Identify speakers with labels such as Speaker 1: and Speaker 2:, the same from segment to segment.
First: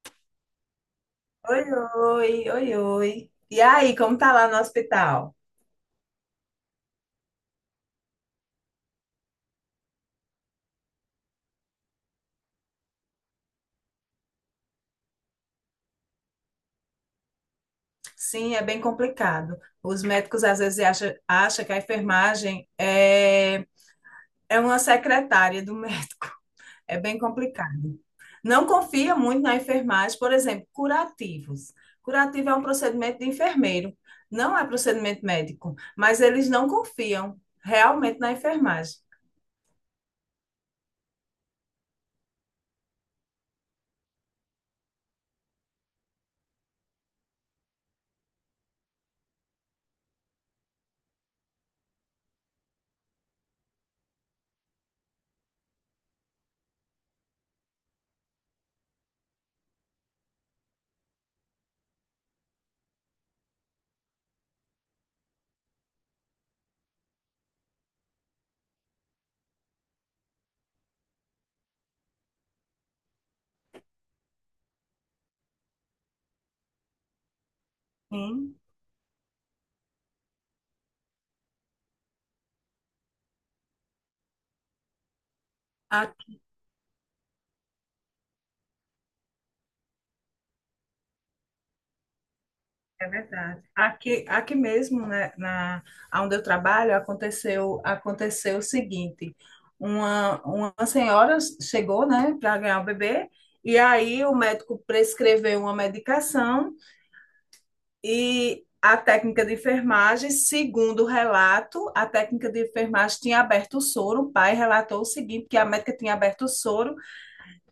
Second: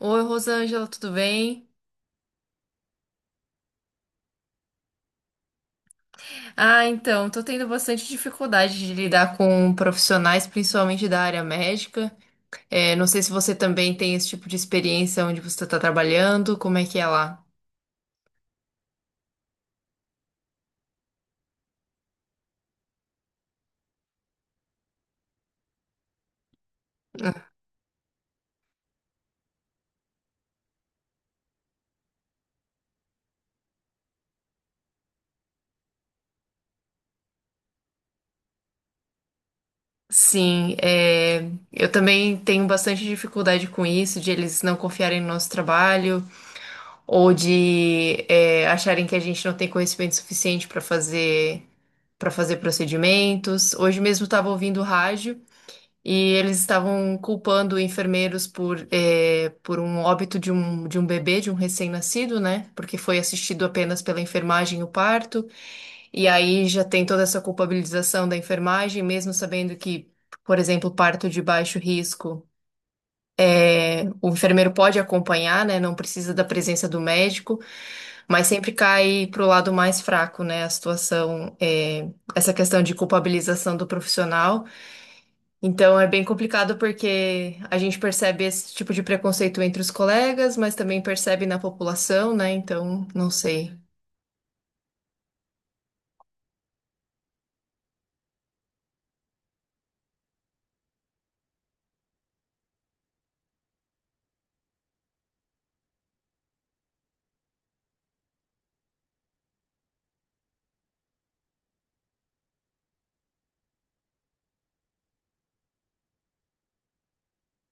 Speaker 1: Oi, Rosângela, tudo
Speaker 2: Oi,
Speaker 1: bem?
Speaker 2: oi, oi, oi. E aí, como tá lá no hospital?
Speaker 1: Ah, então, tô tendo bastante dificuldade de lidar com profissionais, principalmente da área médica. É, não sei se você também tem esse tipo de experiência onde você está trabalhando, como é que é lá?
Speaker 2: Sim, é bem complicado. Os médicos às vezes acham que a enfermagem é uma secretária do médico. É bem complicado. Não confia muito na enfermagem, por exemplo, curativos. Curativo é um procedimento de enfermeiro, não é procedimento médico, mas eles não confiam realmente na enfermagem.
Speaker 1: Sim, eu também tenho bastante dificuldade com isso, de eles não confiarem no nosso trabalho ou de acharem que a gente não tem conhecimento suficiente para fazer procedimentos. Hoje mesmo estava ouvindo rádio. E eles estavam culpando enfermeiros por um óbito de um bebê, de um recém-nascido, né? Porque foi assistido apenas pela enfermagem o parto. E aí já tem toda essa culpabilização da enfermagem, mesmo sabendo que, por exemplo, parto de baixo risco, o enfermeiro pode acompanhar, né? Não precisa da presença do médico, mas
Speaker 2: Sim.
Speaker 1: sempre cai pro lado mais fraco, né? A situação, essa questão de culpabilização do profissional. Então é bem complicado porque a gente percebe esse tipo de preconceito entre os colegas, mas também percebe na população, né? Então,
Speaker 2: É
Speaker 1: não
Speaker 2: verdade.
Speaker 1: sei.
Speaker 2: Aqui mesmo, né, onde eu trabalho, aconteceu o seguinte: uma senhora chegou, né, para ganhar o bebê, e aí o médico prescreveu uma medicação e a técnica de enfermagem, segundo o relato, a técnica de enfermagem tinha aberto o soro. O pai relatou o seguinte: que a médica tinha aberto o soro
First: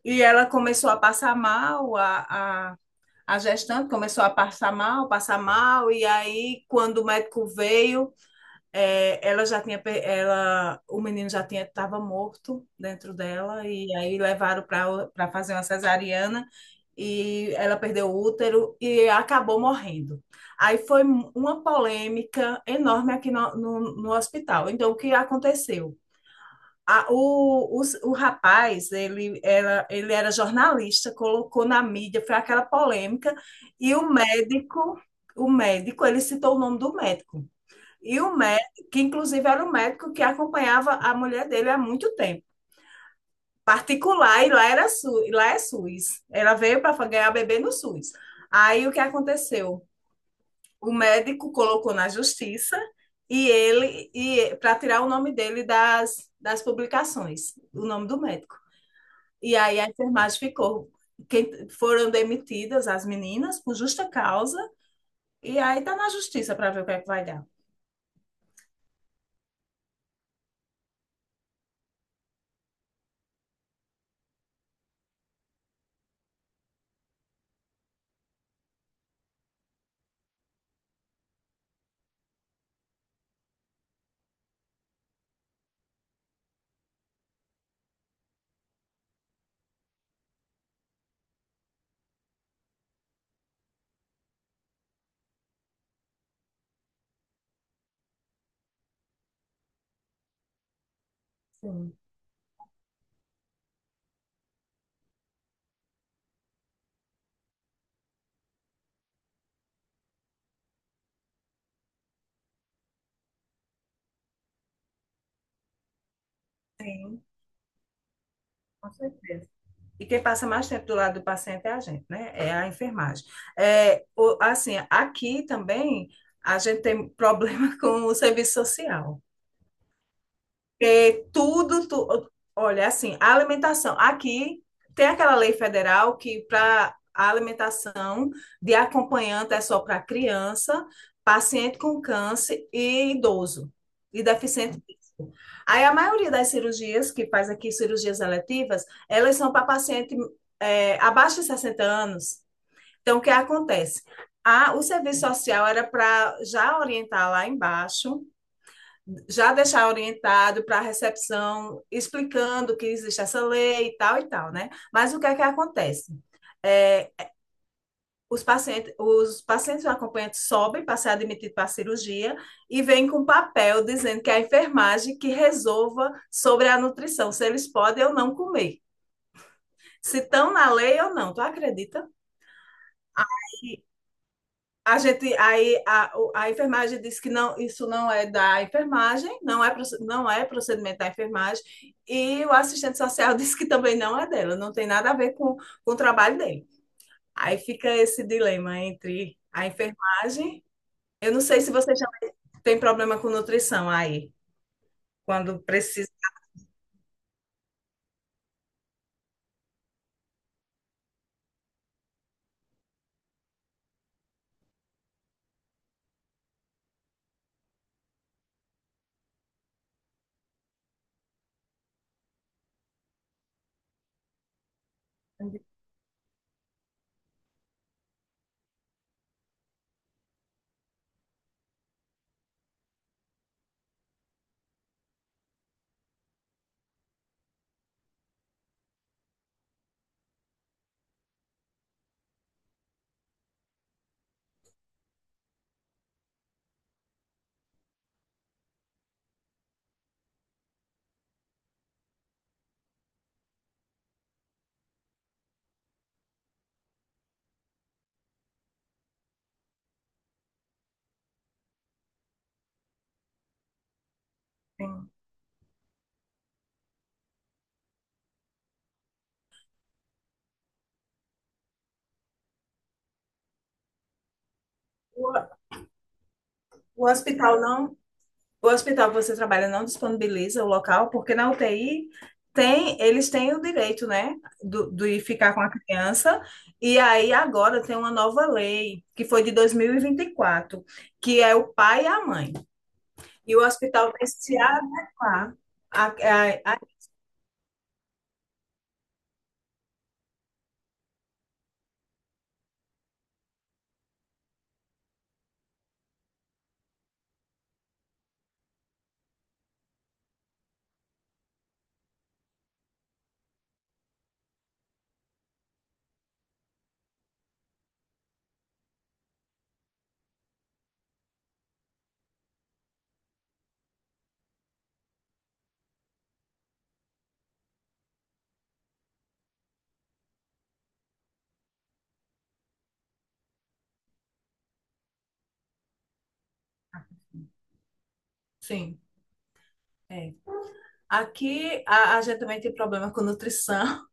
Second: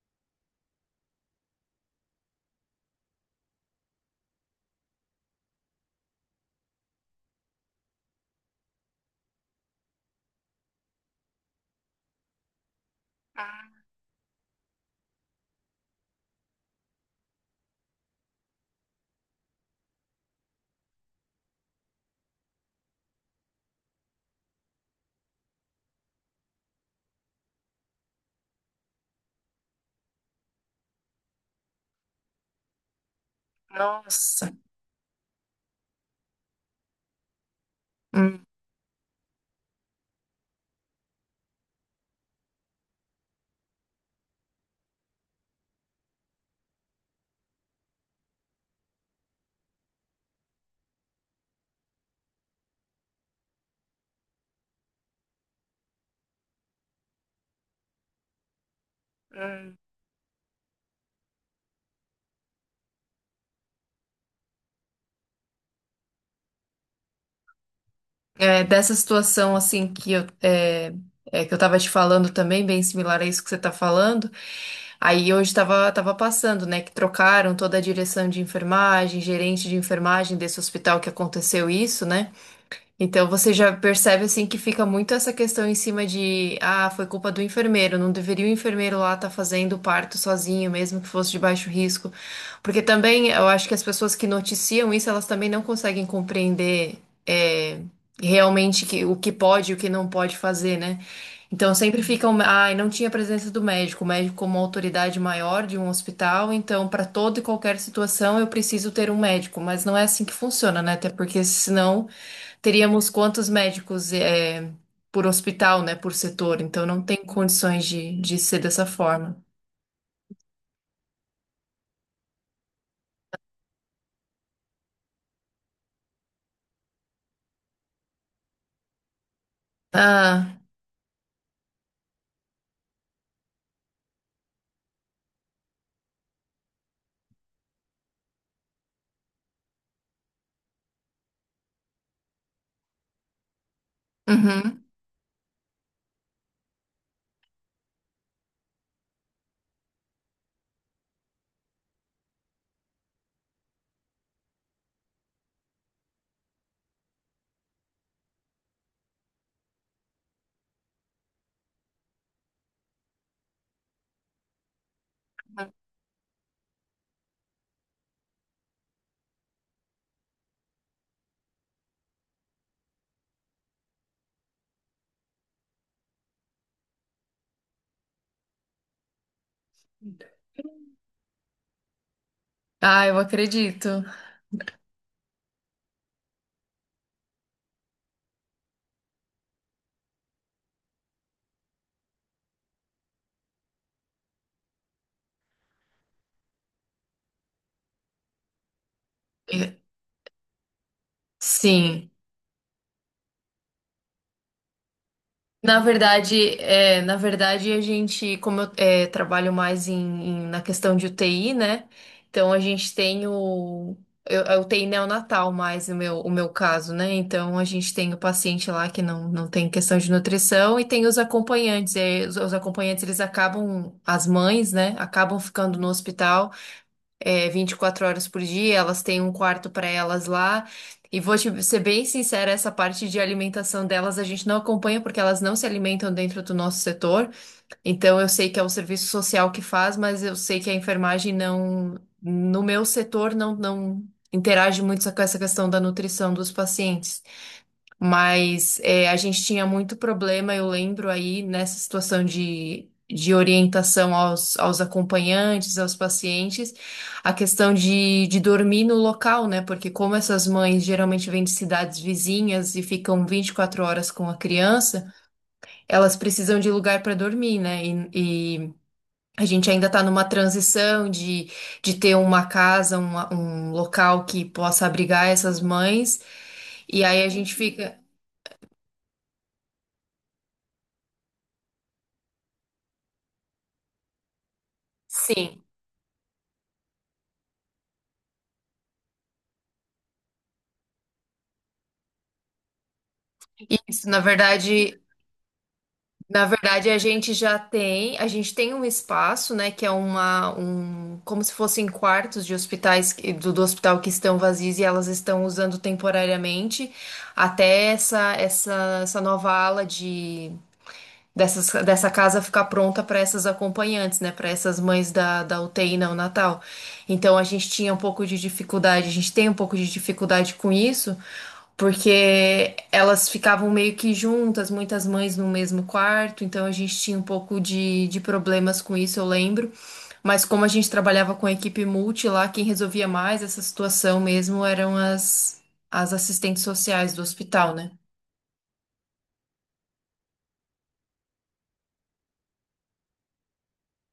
Speaker 2: e ela começou a passar mal, a gestante começou a passar mal, e aí quando o médico veio, ela já o menino já estava morto dentro dela, e aí levaram para fazer uma cesariana, e ela perdeu o útero e acabou morrendo. Aí foi uma polêmica enorme aqui no hospital. Então, o que aconteceu? A- o, o, o rapaz, ele era jornalista, colocou na mídia, foi aquela polêmica, e
Speaker 1: Nossa.
Speaker 2: o médico, ele citou o nome do médico. E o
Speaker 1: Hum.
Speaker 2: médico, que inclusive era o médico que acompanhava a mulher dele há muito tempo. Particular, e lá era SU, e lá é SUS. Ela veio para ganhar bebê no SUS. Aí o que aconteceu? O médico colocou na justiça e ele e para tirar o nome dele das publicações, o nome do médico. E
Speaker 1: Hum.
Speaker 2: aí a enfermagem ficou. Quem, foram demitidas as meninas por justa causa, e aí tá na justiça para ver o que é que vai dar.
Speaker 1: É, dessa situação assim que eu tava te falando também, bem similar a isso que você tá falando. Aí hoje tava passando, né? Que trocaram toda a direção de enfermagem, gerente de enfermagem desse hospital que aconteceu isso, né? Então você já percebe assim que fica muito essa questão em cima de, ah, foi culpa do enfermeiro, não deveria o enfermeiro lá estar fazendo o parto sozinho, mesmo que fosse de baixo risco. Porque também eu acho que as pessoas que noticiam isso, elas também não conseguem compreender é, realmente que, o que pode e o que não pode fazer, né? Então
Speaker 2: Sim.
Speaker 1: sempre ficam, ah, e não tinha presença do médico, o médico como autoridade maior de um hospital, então para toda e qualquer situação eu preciso ter um médico, mas não é assim que funciona, né? Até porque senão teríamos quantos médicos por hospital, né, por setor, então não tem
Speaker 2: Sim,
Speaker 1: condições de ser dessa
Speaker 2: com
Speaker 1: forma.
Speaker 2: certeza. E quem passa mais tempo do lado do paciente é a gente, né? É a enfermagem. Assim, aqui também a gente tem problema com o serviço social.
Speaker 1: Ah,
Speaker 2: É, tudo, tu- Olha, assim, a alimentação. Aqui tem aquela lei federal que para a alimentação de acompanhante é só para criança, paciente com câncer e idoso e deficiente
Speaker 1: uhum.
Speaker 2: físico. Aí a maioria das cirurgias que faz aqui, cirurgias eletivas, elas são para paciente abaixo de 60 anos. Então, o que acontece? O serviço social era para já orientar lá embaixo, já deixar orientado para a recepção, explicando que existe essa lei e tal, né? Mas o que é que acontece? É, os pacientes acompanhantes sobem para ser admitido para a cirurgia e vêm com um papel dizendo que é a enfermagem que resolva sobre a nutrição, se eles podem ou não comer, se estão na lei ou não. Tu acredita?
Speaker 1: Ah, eu acredito.
Speaker 2: A gente, a enfermagem disse que não, isso não é da enfermagem, não é procedimento da enfermagem, e o assistente social disse que também não é dela, não tem nada a ver com o trabalho dele. Aí fica esse dilema entre a
Speaker 1: E-
Speaker 2: enfermagem. Eu não sei se você já
Speaker 1: Sim.
Speaker 2: tem problema com nutrição aí quando
Speaker 1: Na
Speaker 2: precisa.
Speaker 1: verdade, é, na verdade, a gente, como eu trabalho mais na questão de UTI, né? Então a gente tem eu, é UTI neonatal mais o meu caso, né? Então a gente tem o paciente lá que não tem questão de nutrição e tem os acompanhantes. E aí, os acompanhantes, eles acabam, as mães, né? Acabam ficando no hospital 24 horas por dia, elas têm um quarto para elas lá. E vou te ser bem sincera, essa parte de alimentação delas a gente não acompanha porque elas não se alimentam dentro do nosso setor. Então eu sei que é o serviço social que faz, mas eu sei que a enfermagem não, no meu setor não interage muito com essa questão da nutrição dos pacientes. Mas a gente tinha muito problema, eu lembro aí, nessa situação de orientação aos acompanhantes, aos pacientes, a questão de dormir no local, né? Porque como essas mães geralmente vêm de cidades vizinhas e ficam 24 horas com a criança, elas precisam de lugar para dormir, né? E a gente ainda está numa transição de ter uma casa, um local que possa abrigar
Speaker 2: O,
Speaker 1: essas mães, e
Speaker 2: o
Speaker 1: aí a gente
Speaker 2: hospital não
Speaker 1: fica.
Speaker 2: O hospital que você trabalha não disponibiliza o local, porque na UTI tem, eles têm o direito, né, de ficar com
Speaker 1: Sim.
Speaker 2: a criança. E aí agora tem uma nova lei, que foi de dois mil e vinte e quatro, que é o pai e a mãe. E o
Speaker 1: Isso,
Speaker 2: hospital
Speaker 1: na
Speaker 2: tem que se
Speaker 1: verdade,
Speaker 2: adequar. A,
Speaker 1: na
Speaker 2: a, a-
Speaker 1: verdade a gente tem um espaço, né, que é um, como se fossem quartos de hospitais do hospital que estão vazios e elas estão usando temporariamente até essa nova ala dessa casa ficar pronta para essas acompanhantes, né, para essas mães da UTI neonatal. Então a gente tinha um pouco de dificuldade, a gente tem um pouco de dificuldade com isso porque elas ficavam meio que juntas, muitas mães no mesmo quarto, então a gente tinha um pouco de problemas com isso, eu lembro. Mas como a gente trabalhava com a equipe multi lá, quem resolvia mais essa situação mesmo eram as assistentes sociais do hospital, né?
Speaker 2: sim, é. Aqui a gente também tem problema com nutrição.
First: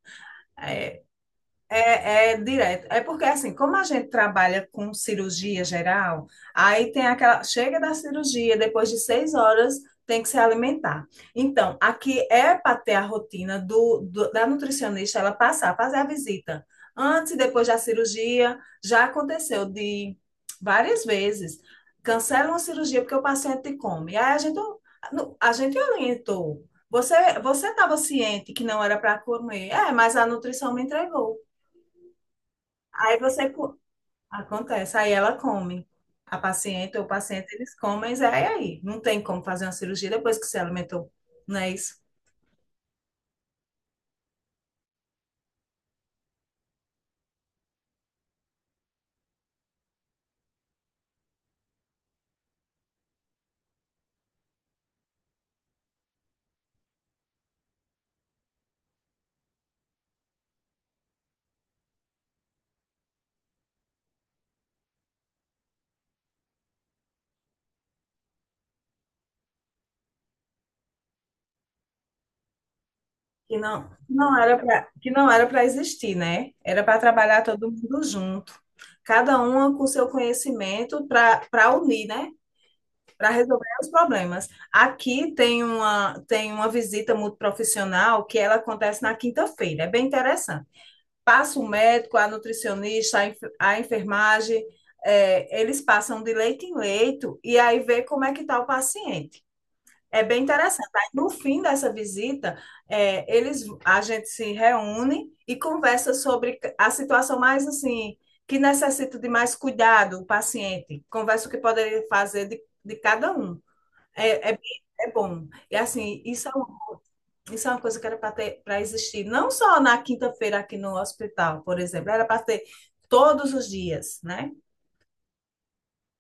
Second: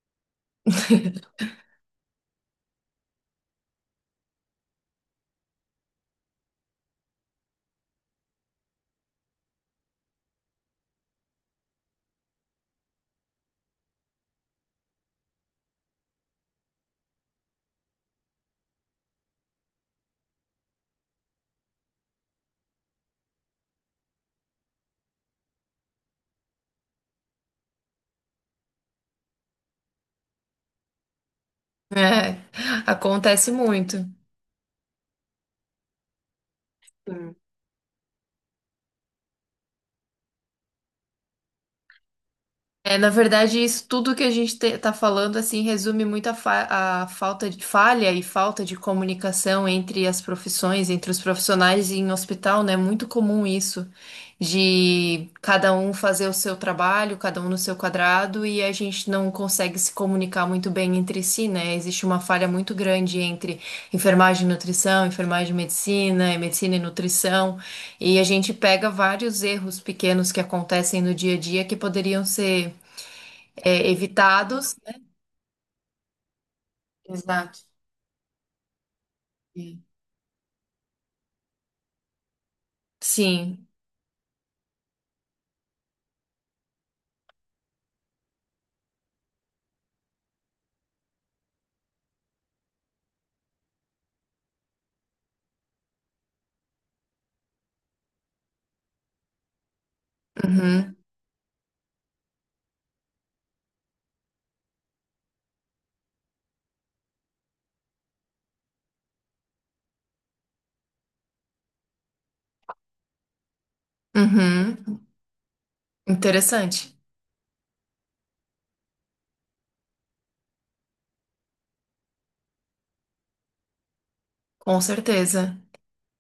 Speaker 2: É, é direto. É porque, assim, como a gente trabalha com cirurgia geral, aí tem aquela. Chega da cirurgia, depois de 6 horas, tem que se alimentar. Então, aqui é para ter a rotina da nutricionista, ela passar, fazer a visita. Antes e depois da cirurgia, já aconteceu de várias vezes. Cancela uma cirurgia porque o paciente come. Aí a gente orientou. Você, Você estava ciente que não era para comer. É, mas a nutrição me entregou.
Speaker 1: É,
Speaker 2: Aí você
Speaker 1: acontece
Speaker 2: co-
Speaker 1: muito.
Speaker 2: Acontece, aí ela come. A paciente ou o paciente, eles comem, mas é aí. Não tem como fazer uma cirurgia depois que se alimentou, não é isso?
Speaker 1: É, na verdade, isso tudo que a gente tá falando, assim, resume muito a falta de falha e falta de comunicação entre as profissões, entre os profissionais em hospital, né? É muito comum isso, de cada um fazer o seu trabalho, cada um no seu quadrado, e a gente não consegue se comunicar muito bem entre si, né? Existe uma falha muito grande entre enfermagem e nutrição, enfermagem e medicina, e medicina e nutrição. E a gente pega vários erros pequenos que acontecem no dia a dia que poderiam ser
Speaker 2: Que não, não era
Speaker 1: evitados.
Speaker 2: para, que não era para existir, né? Era para trabalhar
Speaker 1: Exato.
Speaker 2: todo mundo junto, cada uma
Speaker 1: Sim.
Speaker 2: com seu conhecimento para unir, né? Para
Speaker 1: Sim.
Speaker 2: resolver os problemas. Aqui tem uma visita multiprofissional que ela acontece na quinta-feira, é bem interessante. Passa o médico, a nutricionista, a enfermagem, eles passam de leito em leito e aí vê como é que está o paciente. É bem interessante.
Speaker 1: Uhum.
Speaker 2: Aí, no fim dessa visita, a gente se reúne e conversa sobre a situação mais assim, que necessita de mais cuidado, o paciente. Conversa o que poderia fazer de cada um.
Speaker 1: Uhum.
Speaker 2: É bom. E assim,
Speaker 1: Interessante,
Speaker 2: isso é uma coisa que era para existir, não só na quinta-feira aqui no hospital, por exemplo, era para ter todos os dias, né?
Speaker 1: com certeza.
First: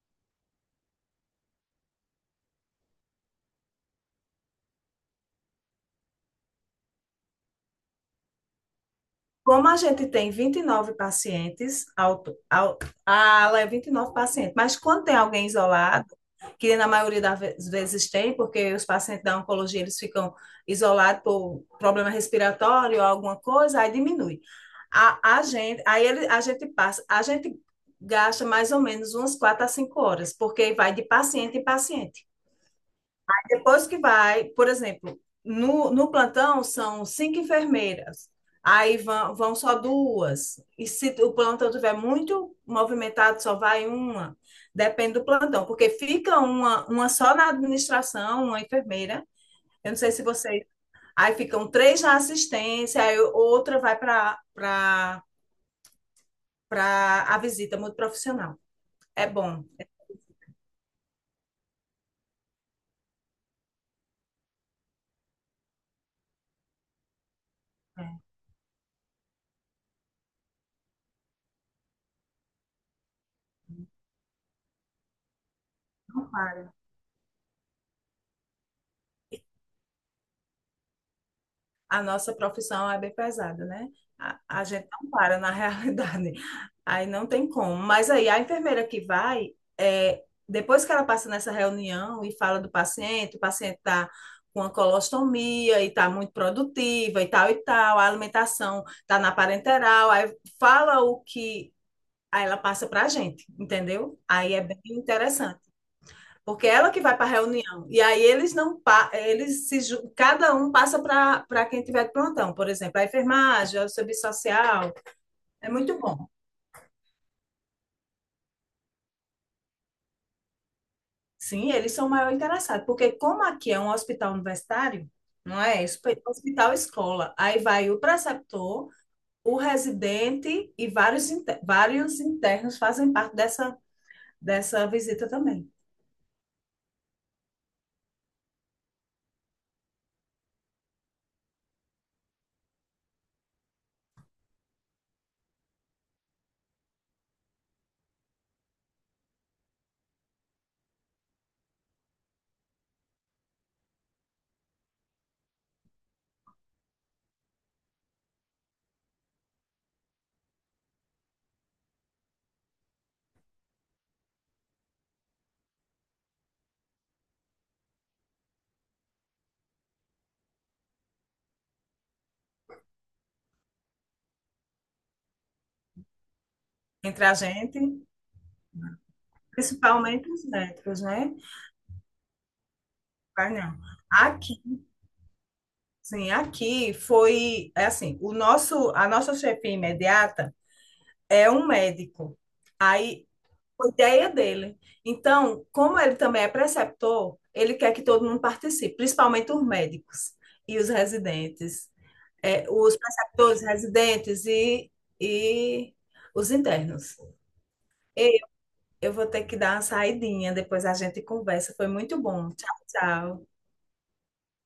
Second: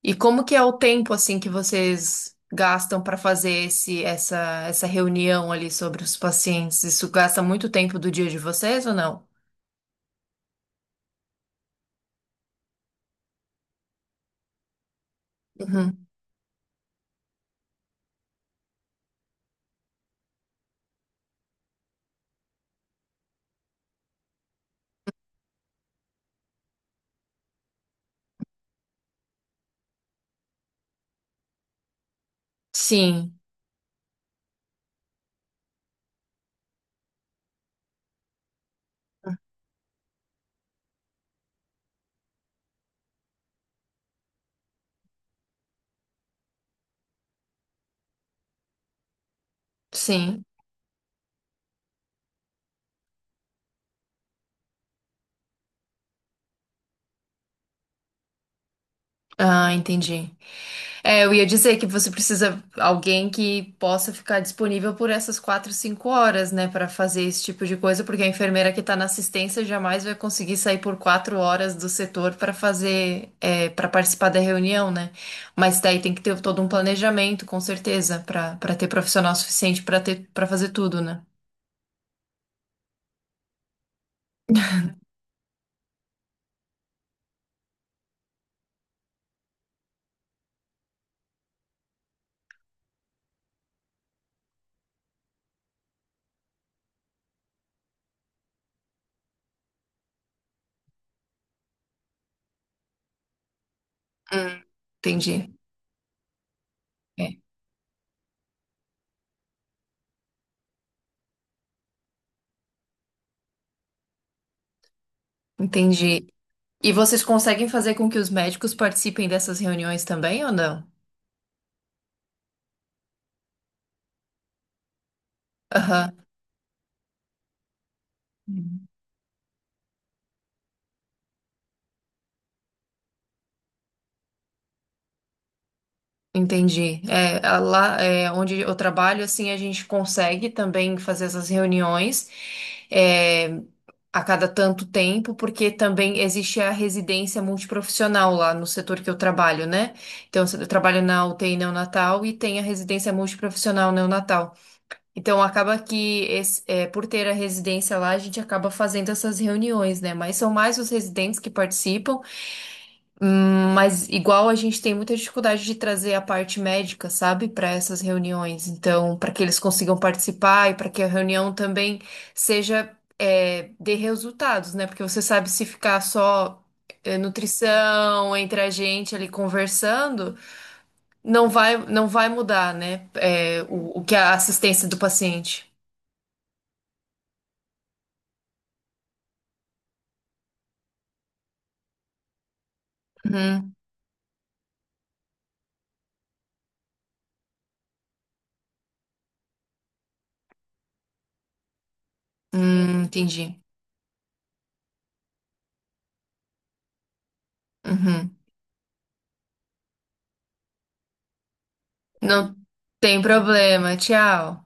Speaker 1: E como que é o tempo assim que vocês gastam para fazer essa reunião ali sobre os pacientes? Isso gasta muito tempo do dia de vocês ou não?
Speaker 2: Como a gente tem 29 pacientes, ao, a ala é 29 pacientes, mas quando tem alguém isolado,
Speaker 1: Uhum.
Speaker 2: que na maioria das vezes tem, porque os pacientes da oncologia eles ficam isolados por problema respiratório ou alguma coisa, aí diminui. A gente, aí ele, a gente passa, A gente gasta mais ou menos umas 4 a 5 horas, porque vai de paciente em paciente.
Speaker 1: Sim,
Speaker 2: Depois que vai, por exemplo, no plantão são 5 enfermeiras, aí vão só duas, e se o plantão tiver muito movimentado, só vai uma, depende do plantão, porque fica uma, só na administração, uma enfermeira, eu não sei se
Speaker 1: sim.
Speaker 2: vocês. Aí ficam três na assistência, aí outra vai para a visita muito profissional. É bom.
Speaker 1: Ah, entendi. É, eu ia dizer que você precisa alguém que possa ficar disponível por essas 4, 5 horas, né, para fazer esse tipo de coisa,
Speaker 2: É,
Speaker 1: porque a enfermeira que está na assistência jamais vai conseguir sair por 4 horas do setor para participar da reunião, né? Mas daí tem que
Speaker 2: não
Speaker 1: ter todo um
Speaker 2: para.
Speaker 1: planejamento, com certeza, pra para ter profissional suficiente pra ter para fazer tudo, né?
Speaker 2: A nossa profissão é bem pesada, né? A gente não para na realidade. Aí não tem como. Mas aí a enfermeira que vai, depois que ela passa nessa reunião e fala do paciente, o paciente está com a colostomia e está muito produtiva e tal, a alimentação está na parenteral, aí fala o que, aí ela passa para a gente, entendeu? Aí é
Speaker 1: Hum.
Speaker 2: bem
Speaker 1: Entendi.
Speaker 2: interessante. Porque é ela que vai para a
Speaker 1: É,
Speaker 2: reunião. E aí eles não pa- eles se ju- cada um passa para quem tiver de plantão, por exemplo, a enfermagem, o serviço social. É muito bom.
Speaker 1: entendi. E vocês conseguem fazer com que os médicos participem dessas reuniões também ou não?
Speaker 2: Sim, eles são o maior interessado, porque como aqui é um hospital universitário, não é? Isso,
Speaker 1: Aham.
Speaker 2: é hospital escola. Aí vai o preceptor, o residente e vários internos fazem parte dessa dessa visita também.
Speaker 1: Entendi. É, lá onde eu trabalho, assim, a gente consegue também fazer essas reuniões é, a cada tanto tempo, porque também existe a residência multiprofissional lá no setor que eu trabalho, né? Então, eu trabalho na UTI neonatal e tem a residência multiprofissional neonatal. Então, acaba que, por ter a residência lá, a gente acaba fazendo essas reuniões, né? Mas são mais os residentes que participam. Mas igual a gente tem muita dificuldade de trazer a parte médica, sabe, para essas reuniões. Então, para que eles consigam participar e para que a reunião também seja dê resultados, né? Porque você sabe se ficar só
Speaker 2: Entre a gente,
Speaker 1: nutrição entre a gente ali
Speaker 2: principalmente
Speaker 1: conversando,
Speaker 2: os médicos, né?
Speaker 1: não vai mudar, né?
Speaker 2: Vai não.
Speaker 1: O que é a
Speaker 2: Aqui
Speaker 1: assistência do paciente.
Speaker 2: Sim, aqui foi é assim, o nosso, a nossa chefia imediata é um médico. Aí
Speaker 1: Uhum.
Speaker 2: foi ideia dele. Então, como ele também é preceptor, ele quer que todo mundo participe, principalmente os médicos e os residentes, os
Speaker 1: Entendi.
Speaker 2: preceptores, residentes e os internos.
Speaker 1: Uhum.
Speaker 2: E eu vou ter que dar uma saidinha, depois a gente conversa. Foi muito bom.
Speaker 1: Não
Speaker 2: Tchau,
Speaker 1: tem
Speaker 2: tchau.
Speaker 1: problema. Tchau.